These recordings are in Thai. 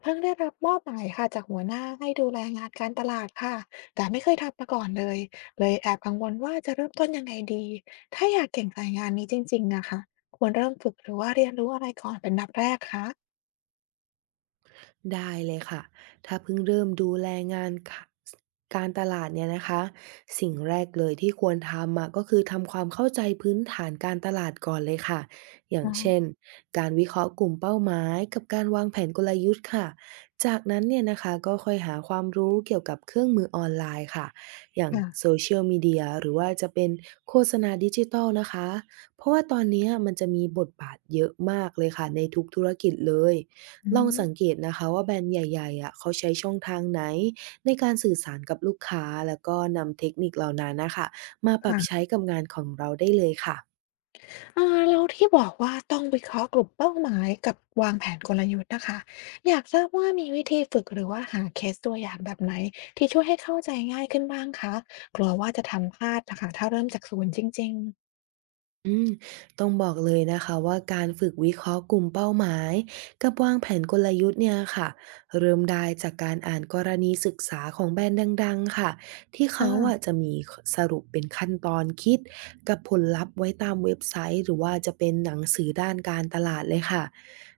เพิ่งได้รับมอบหมายค่ะจากหัวหน้าให้ดูแลงานการตลาดค่ะแต่ไม่เคยทำมาก่อนเลยเลยแอบกังวลว่าจะเริ่มต้นยังไงดีถ้าอยากเก่งสายงานนี้จริงๆนะคะควรเริ่มฝึกหรือว่าเรียนรู้อะไรก่อนเป็นอันดับแรกคะได้เลยค่ะ ถ้าเพิ่งเริ่มดูแลงานค่ะการตลาดเนี่ยนะคะ สิ่งแรกเลยที่ควรทำอะก็คือทำความเข้าใจพื้นฐานการตลาดก่อนเลยค่ะ อย่างอ๋อเช่นการวิเคราะห์กลุ่มเป้าหมายกับการวางแผนกลยุทธ์ค่ะ จากนั้นเนี่ยนะคะก็ค่อยหาความรู้เกี่ยวกับเครื่องมือออนไลน์ค่ะ อย่าง ค่ะ Social Media หรือว่าจะเป็นโฆษณาดิจิทัลนะคะเพราะว่าตอนเนี้ยมันจะมีบทบาทเยอะมากเลยค่ะในทุกธุรกิจเลย อืลองมสังเกตนะคะว่าแบรนด์ใหญ่ๆอะเขาใช้ช่องทางไหนในการสื่อสารกับลูกค้าแล้วก็นำเทคนิคเหล่านั้นนะคะมาปรับใช้ค่ะกับงานของเราได้เลยค่ะ อ่าแล้วที่บอกว่าต้องวิเคราะห์กลุ่มเป้าหมายกับวางแผนกลยุทธ์นะคะอยากทราบว่ามีวิธีฝึกหรือว่าหาเคสตัวอย่างแบบไหนที่ช่วยให้เข้าใจง่ายขึ้นบ้างคะกลัวว่าจะทำพลาดนะคะถ้าเริ่มจากศูนย์จริงๆอืมต้องบอกเลยนะคะว่าการฝึกวิเคราะห์กลุ่มเป้าหมายกับวางแผนกลยุทธ์เนี่ยค่ะเริ่มได้จากการอ่านกรณีศึกษาของแบรนด์ดังๆค่ะที่อ่เขาอะา จะมีสรุปเป็นขั้นตอนคิดกับผลลัพธ์ไว้ตามเว็บไซต์หรือว่าจะเป็นหนังสือด้านการตลาดเลยค่ะ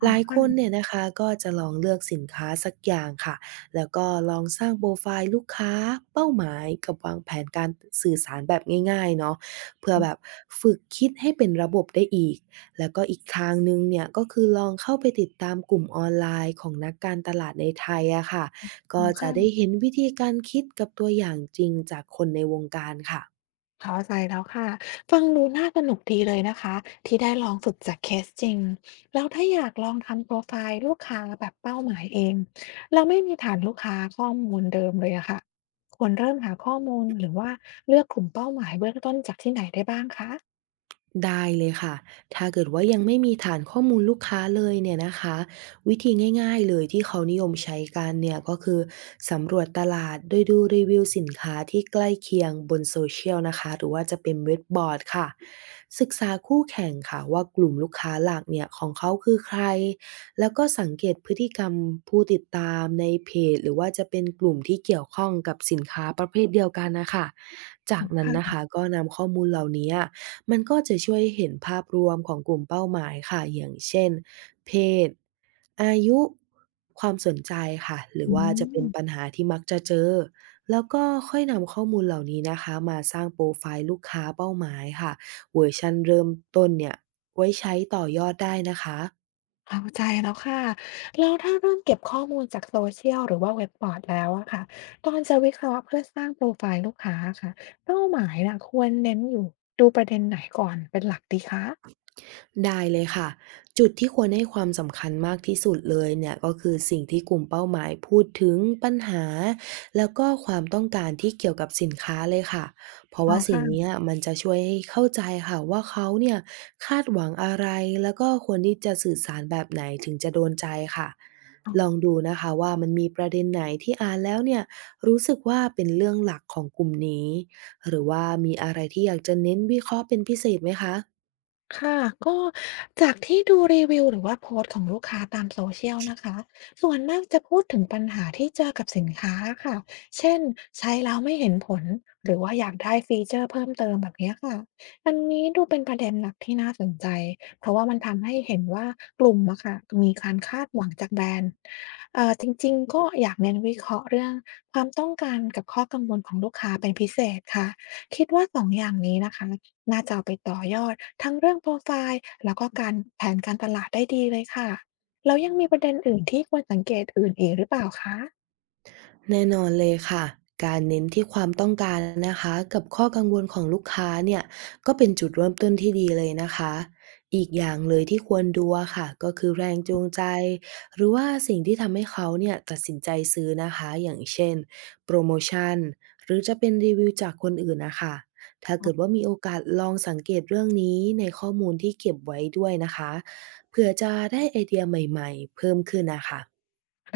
อ๋หอลายคนเนี่ค่ะยนะคะก็จะลองเลือกสินค้าสักอย่างค่ะแล้วก็ลองสร้างโปรไฟล์ลูกค้าเป้าหมายกับวางแผนการสื่อสารแบบง่ายๆเนาะ เพื่ออือแบบฝึกคิดให้เป็นระบบได้อีก แล้วก็อีกทางหนึ่งเนี่ยก็คือลองเข้าไปติดตามกลุ่มออนไลน์ของนักการตลาดในไทยอะค่ะก็จะได้ค่ะเห็นวิธีการคิดกับตัวอย่างจริงจากคนในวงการค่ะ เข้าใจแล้วค่ะ ฟังดูน่าสนุกดีเลยนะคะที่ได้ลองฝึกจากเคสจริงแล้วถ้าอยากลองทำโปรไฟล์ลูกค้าแบบเป้าหมายเองแล้วไม่มีฐานลูกค้าข้อมูลเดิมเลยอะค่ะควรเริ่มหาข้อมูลหรือว่าเลือกกลุ่มเป้าหมายเบื้องต้นจากที่ไหนได้บ้างคะได้เลยค่ะ ถ้าเกิดว่ายังไม่มีฐานข้อมูลลูกค้าเลยเนี่ยนะคะวิธีง่ายๆเลยที่เขานิยมใช้กันเนี่ยก็คือสำรวจตลาดโดยดูรีวิวสินค้าที่ใกล้เคียงบนโซเชียลนะคะหรือว่าจะเป็นเว็บบอร์ดค่ะศึกษาคู่แข่งค่ะว่ากลุ่มลูกค้าหลักเนี่ยของเขาคือใครแล้วก็สังเกตพฤติกรรมผู้ติดตามในเพจหรือว่าจะเป็นกลุ่มที่เกี่ยวข้องกับสินค้าประเภทเดียวกันนะคะจาอ๋กอนั้นนะค่ะคะก็นำข้อมูลเหล่านี้ มันก็จะช่วยเห็นภาพรวมของกลุ่มเป้าหมายค่ะ อย่างเช่นเพศอายุ ความสนใจค่ะ หรืออืว่าจะเป็นปัญม หาที่มักจะเจอ แล้วก็ค่อยนำข้อมูลเหล่านี้นะคะมาสร้างโปรไฟล์ลูกค้าเป้าหมายค่ะ เวอร์ชันเริ่มต้นเนี่ยไว้ใช้ต่อยอดได้นะคะ เข้าใจแล้วค่ะแล้วถ้าเริ่มเก็บข้อมูลจากโซเชียลหรือว่าเว็บบอร์ดแล้วอะค่ะ ตอนจะวิเคราะห์เพื่อสร้างโปรไฟล์ลูกค้าค่ะเป้าหมายน่ะควรเน้นอยู่ดูประเด็นไหนก่อนเป็นหลักดีคะได้เลยค่ะจุดที่ควรให้ความสำคัญมากที่สุดเลยเนี่ยก็คือสิ่งที่กลุ่มเป้าหมายพูดถึงปัญหาแล้วก็ความต้องการที่เกี่ยวกับสินค้าเลยค่ะเพราะอ๋อว่าสิ่งค่เนี้ยมันจะช่วยให้เข้าใจค่ะว่าเขาเนี่ยคาดหวังอะไรแล้วก็ควรที่จะสื่อสารแบบไหนถึงจะโดนใจค่ะะ ลองดูนะคะว่ามันมีประเด็นไหนที่อ่านแล้วเนี่ยรู้สึกว่าเป็นเรื่องหลักของกลุ่มนี้หรือว่ามีอะไรที่อยากจะเน้นวิเคราะห์เป็นพิเศษไหมคะ ค่ะก็จากที่ดูรีวิวหรือว่าโพสต์ของลูกค้าตามโซเชียลนะคะส่วนมากจะพูดถึงปัญหาที่เจอกับสินค้าค่ะเช่นใช้แล้วไม่เห็นผลหรือว่าอยากได้ฟีเจอร์เพิ่มเติมแบบเนี้ยค่ะอันนี้ดูเป็นประเด็นหลักที่น่าสนใจเพราะว่ามันทำให้เห็นว่ากลุ่มอะค่ะมีการคาดหวังจากแบรนด์จริงๆก็อยากเน้นวิเคราะห์เรื่องความต้องการกับข้อกังวลของลูกค้าเป็นพิเศษค่ะคิดว่าสองอย่างนี้นะคะ น่าจะเอาไปต่อยอดทั้งเรื่องโปรไฟล์แล้วก็การแผนการตลาดได้ดีเลยค่ะแล้วยังมีประเด็นอื่นที่ควรสังเกตอื่นอีกหรือเปล่าคะ แน่นอนเลยค่ะการเน้นที่ความต้องการนะคะกับข้อกังวลของลูกค้าเนี่ยก็เป็นจุดเริ่มต้นที่ดีเลยนะคะอีกอย่างเลยที่ควรดูอะค่ะก็คือแรงจูงใจหรือว่าสิ่งที่ทำให้เขาเนี่ยตัดสินใจซื้อนะคะอย่างเช่นโปรโมชั่นหรือจะเป็นรีวิวจากคนอื่นนะคะถ้าเกิดว่ามีโอกาสลองสังเกตเรื่องนี้ในข้อมูลที่เก็บไว้ด้วยนะคะเผื่อจะได้ไอเดียใหม่ๆเพิ่มขึ้นนะคะ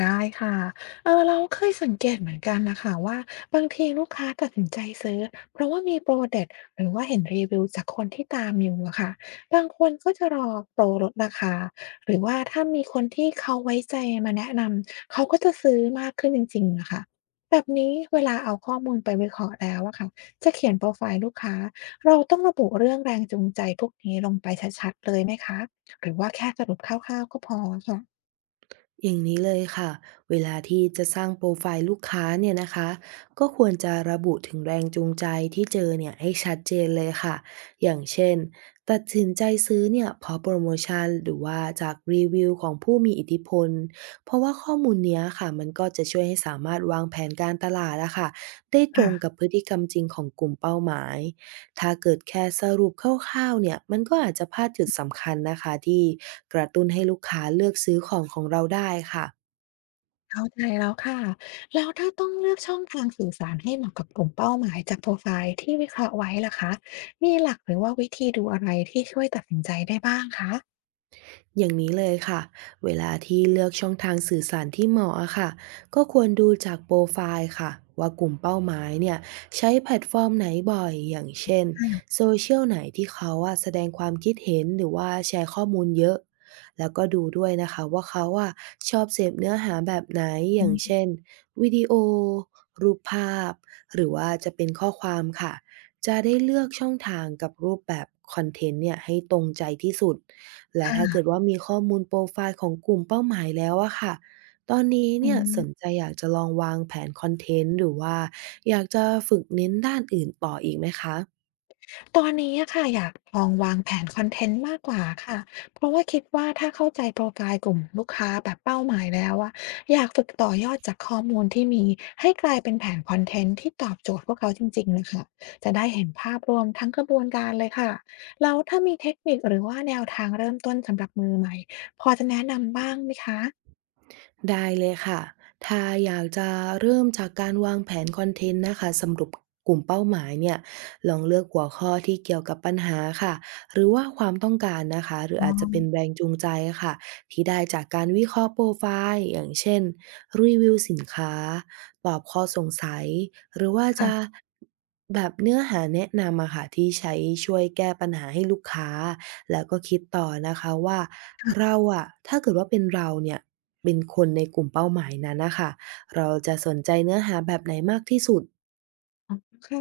ได้ค่ะเออเราเคยสังเกตเหมือนกันนะค่ะว่าบางทีลูกค้าตัดสินใจซื้อเพราะว่ามีโปรเด็ดหรือว่าเห็นรีวิวจากคนที่ตามอยู่อะค่ะบางคนก็จะรอโปรลดราคาหรือว่าถ้ามีคนที่เขาไว้ใจมาแนะนำเขาก็จะซื้อมากขึ้นจริงๆอะค่ะแบบนี้เวลาเอาข้อมูลไปวิเคราะห์แล้วอะค่ะจะเขียนโปรไฟล์ลูกค้าเราต้องระบุเรื่องแรงจูงใจพวกนี้ลงไปชัดๆเลยไหมคะหรือว่าแค่สรุปคร่าวๆก็พอค่ะอย่างนี้เลยค่ะ เวลาที่จะสร้างโปรไฟล์ลูกค้าเนี่ยนะคะ ก็ควรจะระบุถึงแรงจูงใจที่เจอเนี่ยให้ชัดเจนเลยค่ะอย่างเช่นตัดสินใจซื้อเนี่ยเพราะโปรโมชั่นหรือว่าจากรีวิวของผู้มีอิทธิพล เพราะว่าข้อมูลเนี้ยค่ะมันก็จะช่วยให้สามารถวางแผนการตลาดอะค่ะได้ตรค่ะ งกับพฤติกรรมจริงของกลุ่มเป้าหมาย ถ้าเกิดแค่สรุปคร่าวๆเนี่ยมันก็อาจจะพลาดจุดสำคัญนะคะที่กระตุ้นให้ลูกค้าเลือกซื้อของของเราได้ค่ะ เข้าใจแล้วค่ะ แล้วถ้าต้องเลือกช่องทางสื่อสารให้เหมาะกับกลุ่มเป้าหมายจากโปรไฟล์ที่วิเคราะห์ไว้ล่ะคะมีหลักหรือว่าวิธีดูอะไรที่ช่วยตัดสินใจได้บ้างคะอย่างนี้เลยค่ะเวลาที่เลือกช่องทางสื่อสารที่เหมาะอะค่ะก็ควรดูจากโปรไฟล์ค่ะว่ากลุ่มเป้าหมายเนี่ยใช้แพลตฟอร์มไหนบ่อยอย่างเช่นค่ะโซเชียลไหนที่เขาอะแสดงความคิดเห็นหรือว่าแชร์ข้อมูลเยอะแล้วก็ดูด้วยนะคะว่าเขาอะชอบเสพเนื้อหาแบบไหนออืย่างมเช่นวิดีโอรูปภาพหรือว่าจะเป็นข้อความค่ะจะได้เลือกช่องทางกับรูปแบบคอนเทนต์เนี่ยให้ตรงใจที่สุด และค่ะถ้าเกิดว่ามีข้อมูลโปรไฟล์ของกลุ่มเป้าหมายแล้วอะค่ะ ตอนนี้อืเนี่ยสม นใจอยากจะลองวางแผนคอนเทนต์หรือว่าอยากจะฝึกเน้นด้านอื่นต่ออีกไหมคะตอนนี้อะค่ะอยากลองวางแผนคอนเทนต์มากกว่าค่ะเพราะว่าคิดว่าถ้าเข้าใจโปรไฟล์กลุ่มลูกค้าแบบเป้าหมายแล้วอะอยากฝึกต่อยอดจากข้อมูลที่มีให้กลายเป็นแผนคอนเทนต์ที่ตอบโจทย์พวกเขาจริงๆน่ะค่ะจะได้เห็นภาพรวมทั้งกระบวนการเลยค่ะแล้วถ้ามีเทคนิคหรือว่าแนวทางเริ่มต้นสำหรับมือใหม่พอจะแนะนำบ้างไหมคะได้เลยค่ะถ้าอยากจะเริ่มจากการวางแผนคอนเทนต์นะคะสำหรับกลุ่มเป้าหมายเนี่ยลองเลือกหัวข้อที่เกี่ยวกับปัญหาค่ะหรือว่าความต้องการนะคะหรืออาจจะเป็นแรงจูงใจอะค่ะที่ได้จากการวิเคราะห์โปรไฟล์อย่างเช่นรีวิวสินค้า ตอบข้อสงสัยหรือว่าค่ะ จะแบบเนื้อหาแนะนำอะค่ะที่ใช้ช่วยแก้ปัญหาให้ลูกค้าแล้วก็คิดต่อนะคะว่าเราอะถ้าเกิดว่าเป็นเราเนี่ยเป็นคนในกลุ่มเป้าหมายนั้นนะคะเราจะสนใจเนื้อหาแบบไหนมากที่สุด อ๋อค่ะ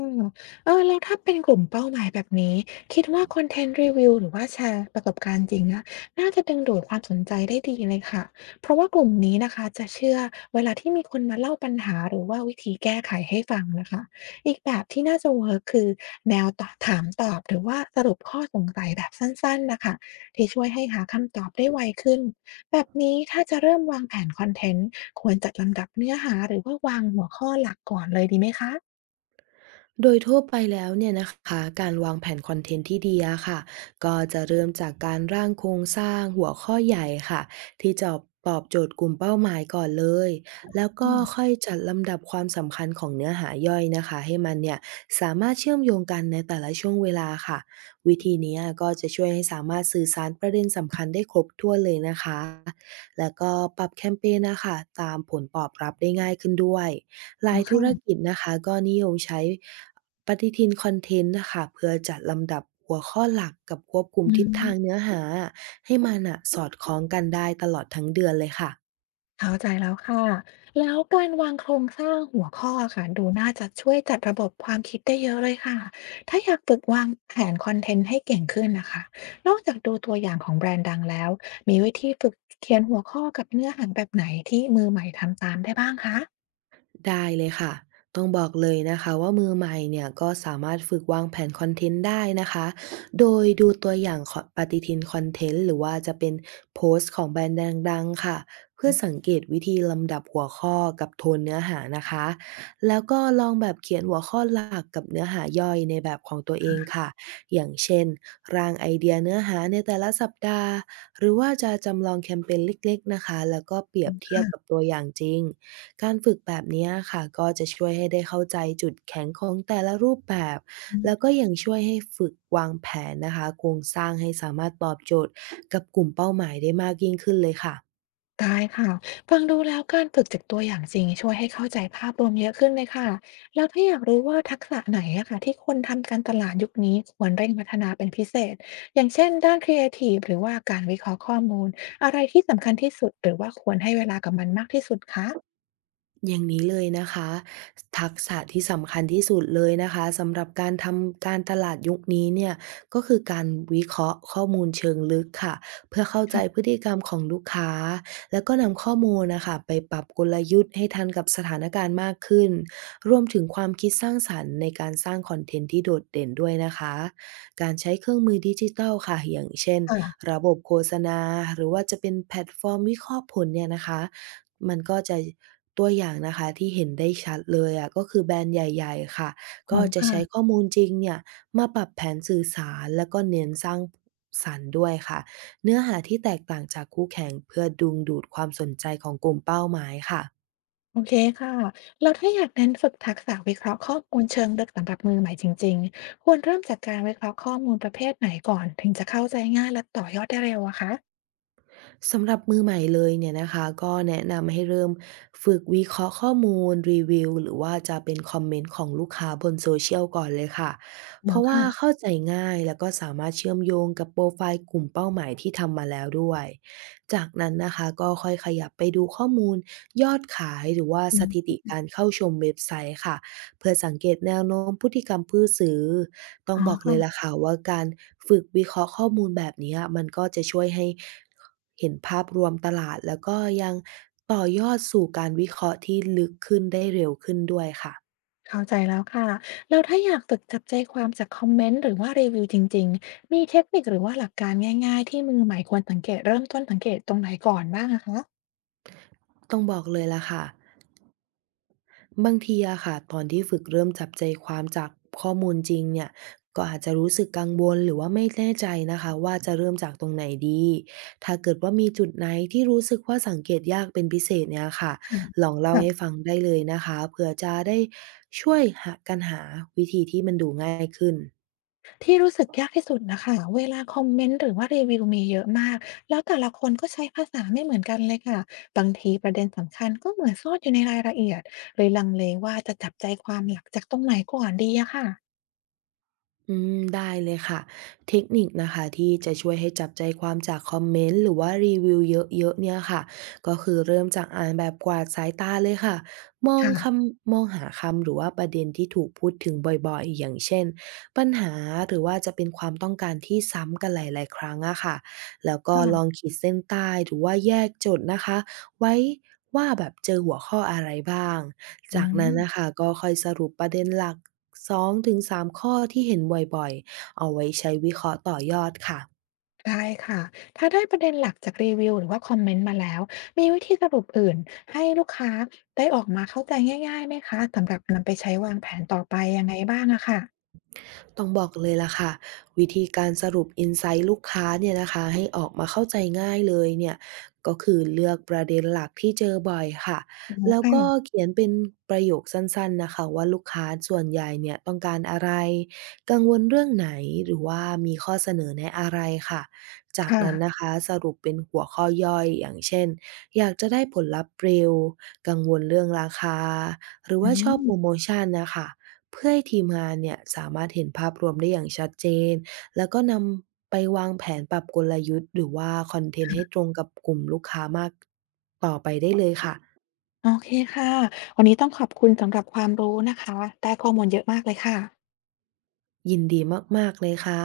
เออแล้วถ้าเป็นกลุ่มเป้าหมายแบบนี้คิดว่าคอนเทนต์รีวิวหรือว่าแชร์ประสบการณ์จริงนะน่าจะดึงดูดความสนใจได้ดีเลยค่ะเพราะว่ากลุ่มนี้นะคะจะเชื่อเวลาที่มีคนมาเล่าปัญหาหรือว่าวิธีแก้ไขให้ฟังนะคะอีกแบบที่น่าจะเวิร์คคือแนวตอบถามตอบหรือว่าสรุปข้อสงสัยแบบสั้นๆ นะคะที่ช่วยให้หาคำตอบได้ไวขึ้นแบบนี้ถ้าจะเริ่มวางแผนคอนเทนต์ควรจัดลำดับเนื้อหาหรือว่าวางหัวข้อหลักก่อนเลยดีไหมคะ โดยทั่วไปแล้วเนี่ยนะคะการวางแผนคอนเทนต์ที่ดีอะค่ะก็จะเริ่มจากการร่างโครงสร้างหัวข้อใหญ่ค่ะที่จะตอบโจทย์กลุ่มเป้าหมายก่อนเลยแล้วก็ค่อยจัดลำดับความสำคัญของเนื้อหาย่อยนะคะให้มันเนี่ยสามารถเชื่อมโยงกันในแต่ละช่วงเวลาค่ะวิธีเนี้ยก็จะช่วยให้สามารถสื่อสารประเด็นสำคัญได้ครบถ้วนเลยนะคะแล้วก็ปรับแคมเปญนะคะตามผลตอบรับได้ง่ายขึ้นด้วย หอ๋ลาอยธุค่ะรกิจนะคะก็นิยมใช้ปฏิทินคอนเทนต์นะคะเพื่อจัดลำดับหัวข้อหลักกับควบคุมอืทิศมทางเนื้อหาให้มัน่ะสอดคล้องกันได้ตลอดทั้งเดือนเลยค่ะ เข้าใจแล้วค่ะแล้วการวางโครงสร้างหัวข้ออะค่ะดูน่าจะช่วยจัดระบบความคิดได้เยอะเลยค่ะถ้าอยากฝึกวางแผนคอนเทนต์ให้เก่งขึ้นน่ะค่ะนอกจากดูตัวอย่างของแบรนด์ดังแล้วมีวิธีฝึกเขียนหัวข้อกับเนื้อหาแบบไหนที่มือใหม่ทำตามได้บ้างคะได้เลยค่ะต้องบอกเลยนะคะว่ามือใหม่เนี่ยก็สามารถฝึกวางแผนคอนเทนต์ได้นะคะ โดยดูตัวอย่างขอปฏิทินคอนเทนต์หรือว่าจะเป็นโพสต์ของแบรนด์ดังๆค่ะเพื่อสังเกตวิธีลำดับหัวข้อกับโทนเนื้อหานะคะแล้วก็ลองแบบเขียนหัวข้อหลักกับเนื้อหาย่อยในแบบของตัวเองค่ะอย่างเช่นร่างไอเดียเนื้อหาในแต่ละสัปดาห์ หรือว่าจะจำลองแคมเปญเล็กๆนะคะแล้วก็เปรียบเทียบกับค่ะตัวอย่างจริง การฝึกแบบเนี้ยค่ะก็จะช่วยให้ได้เข้าใจจุดแข็งของแต่ละรูปแบบอืแล้วก็ม ยังช่วยให้ฝึกวางแผนนะคะโครงสร้างให้สามารถตอบโจทย์กับกลุ่มเป้าหมายได้มากยิ่งขึ้นเลยค่ะ ได้ค่ะฟังดูแล้วการฝึกจากตัวอย่างจริงช่วยให้เข้าใจภาพรวมเยอะขึ้นเลยค่ะแล้วถ้าอยากรู้ว่าทักษะไหนอะค่ะที่คนทำการตลาดยุคนี้ควรเร่งพัฒนาเป็นพิเศษอย่างเช่นด้านครีเอทีฟหรือว่าการวิเคราะห์ข้อมูลอะไรที่สำคัญที่สุดหรือว่าควรให้เวลากับมันมากที่สุดคะอย่างนี้เลยนะคะทักษะที่สำคัญที่สุดเลยนะคะสำหรับการทำการตลาดยุคนี้เนี่ยก็คือการวิเคราะห์ข้อมูลเชิงลึกค่ะเพื่อเข้าใจพฤติกรรมของลูกค้าแล้วก็นำข้อมูลนะคะไปปรับกลยุทธ์ให้ทันกับสถานการณ์มากขึ้นรวมถึงความคิดสร้างสรรค์ในการสร้างคอนเทนต์ที่โดดเด่นด้วยนะคะการใช้เครื่องมือดิจิทัลค่ะอย่างเช่นค่ะระบบโฆษณาหรือว่าจะเป็นแพลตฟอร์มวิเคราะห์ผลเนี่ยนะคะ มันก็จะตัวอย่างนะคะที่เห็นได้ชัดเลยอะก็คือแบรนด์ใหญ่ๆค่ะอ๋ก็อจะค่ะใช้ข้อมูลจริงเนี่ยมาปรับแผนสื่อสารแล้วก็เน้นสร้างสรรค์ด้วยค่ะเนื้อหาที่แตกต่างจากคู่แข่งเพื่อดึงดูดความสนใจของกลุ่มเป้าหมายค่ะ โอเคค่ะแล้วถ้าอยากเน้นฝึกทักษะวิเคราะห์ข้อมูลเชิงลึกสำหรับมือใหม่จริงๆควรเริ่มจากการวิเคราะห์ข้อมูลประเภทไหนก่อนถึงจะเข้าใจง่ายและต่อยอดได้เร็วอะคะสำหรับมือใหม่เลยเนี่ยนะคะก็แนะนำให้เริ่มฝึกวิเคราะห์ข้อมูลรีวิวหรือว่าจะเป็นคอมเมนต์ของลูกค้าบนโซเชียลก่อนเลยค่ะเพเนาะราะว่าค่ะ เข้าใจง่ายแล้วก็สามารถเชื่อมโยงกับโปรไฟล์กลุ่มเป้าหมายที่ทำมาแล้วด้วยจากนั้นนะคะก็ค่อยขยับไปดูข้อมูลยอดขายหรือว่าสถิติการเข้าชมเว็บไซต์ค่ะเพื่อสังเกตแนวโน้มพฤติกรรมผู้ซื้อ ต้องอ๋อบอกเลค่ะยล่ะค่ะว่าการฝึกวิเคราะห์ข้อมูลแบบเนี้ยมันก็จะช่วยให้เห็นภาพรวมตลาดแล้วก็ยังต่อยอดสู่การวิเคราะห์ที่ลึกขึ้นได้เร็วขึ้นด้วยค่ะเข้าใจแล้วค่ะแล้วถ้าอยากฝึกจับใจความจากคอมเมนต์หรือว่ารีวิวจริงๆมีเทคนิคหรือว่าหลักการง่ายๆที่มือใหม่ควรสังเกตเริ่มต้นสังเกตตรงไหนก่อนบ้างอะคะต้องบอกเลยล่ะค่ะ บางทีอะค่ะตอนที่ฝึกเริ่มจับใจความจากข้อมูลจริงเนี่ยก็อาจจะรู้สึกกังวลหรือว่าไม่แน่ใจนะคะว่าจะเริ่มจากตรงไหนดีถ้าเกิดว่ามีจุดไหนที่รู้สึกว่าสังเกตยากเป็นพิเศษเนี่ยค่ะค่ะลองเล่าให้ค่ะฟังได้เลยนะคะเผื่อจะได้ช่วยหากันหาวิธีที่มันดูง่ายขึ้น ที่รู้สึกยากที่สุดนะคะเวลาคอมเมนต์หรือว่ารีวิวมีเยอะมากแล้วแต่ละคนก็ใช้ภาษาไม่เหมือนกันเลยค่ะบางทีประเด็นสำคัญก็เหมือนซ่อนอยู่ในรายละเอียดเลยลังเลว่าจะจับใจความหลักจากตรงไหนก่อนดีอะค่ะอืมได้เลยค่ะเทคนิคนะคะที่จะช่วยให้จับใจความจากคอมเมนต์หรือว่ารีวิวเยอะๆเนี่ยค่ะก็คือเริ่มจากอ่านแบบกวาดสายตาเลยค่ะมองคค่ะมองหาคำหรือว่าประเด็นที่ถูกพูดถึงบ่อยๆอย่างเช่นปัญหาหรือว่าจะเป็นความต้องการที่ซ้ำกันหลายๆครั้งอะค่ะแล้วก็ลองค่ะขีดเส้นใต้หรือว่าแยกโจทย์นะคะไว้ว่าแบบเจอหัวข้ออะไรบ้าง อืจากนั้นนะม คะก็ค่อยสรุปประเด็นหลัก2-3ข้อที่เห็นบ่อยๆเอาไว้ใช้วิเคราะห์ต่อยอดค่ะ ได้ค่ะ ถ้าได้ประเด็นหลักจากรีวิวหรือว่าคอมเมนต์มาแล้ว มีวิธีสรุปอื่นให้ลูกค้าได้ออกมาเข้าใจง่ายๆไหมคะสำหรับนำไปใช้วางแผนต่อไปยังไงบ้างอะค่ะต้องบอกเลยล่ะค่ะวิธีการสรุป i n s i ซต์ลูกค้าเนี่ยนะคะให้ออกมาเข้าใจง่ายเลยเนี่ยก็คือเลือกประเด็นหลักที่เจอบ่อยค่ะโอ๋แล้วค่ะก็เขียนเป็นประโยคสั้นๆนะคะว่าลูกค้าส่วนใหญ่เนี่ยต้องการอะไรกังวลเรื่องไหนหรือว่ามีข้อเสนอแนะอะไรค่ะจากค่ะนั้นนะคะสรุปเป็นหัวข้อย่อยอย่างเช่นอยากจะได้ผลลัพธ์เร็วกังวลเรื่องราคาหรืออืว่าชอบโพมรโมชันน่ะค่ะ เพื่อให้ทีมงานเนี่ยสามารถเห็นภาพรวมได้อย่างชัดเจนแล้วก็นำไปวางแผนปรับกลยุทธ์หรือว่าคอนเทนต์ให้ค่ะตรงกับกลุ่มลูกค้ามากต่อไปได้เลยค่ะโอเคค่ะวันนี้ต้องขอบคุณสำหรับความรู้นะคะได้ข้อมูลเยอะมากเลยค่ะยินดีมากๆเลยค่ะ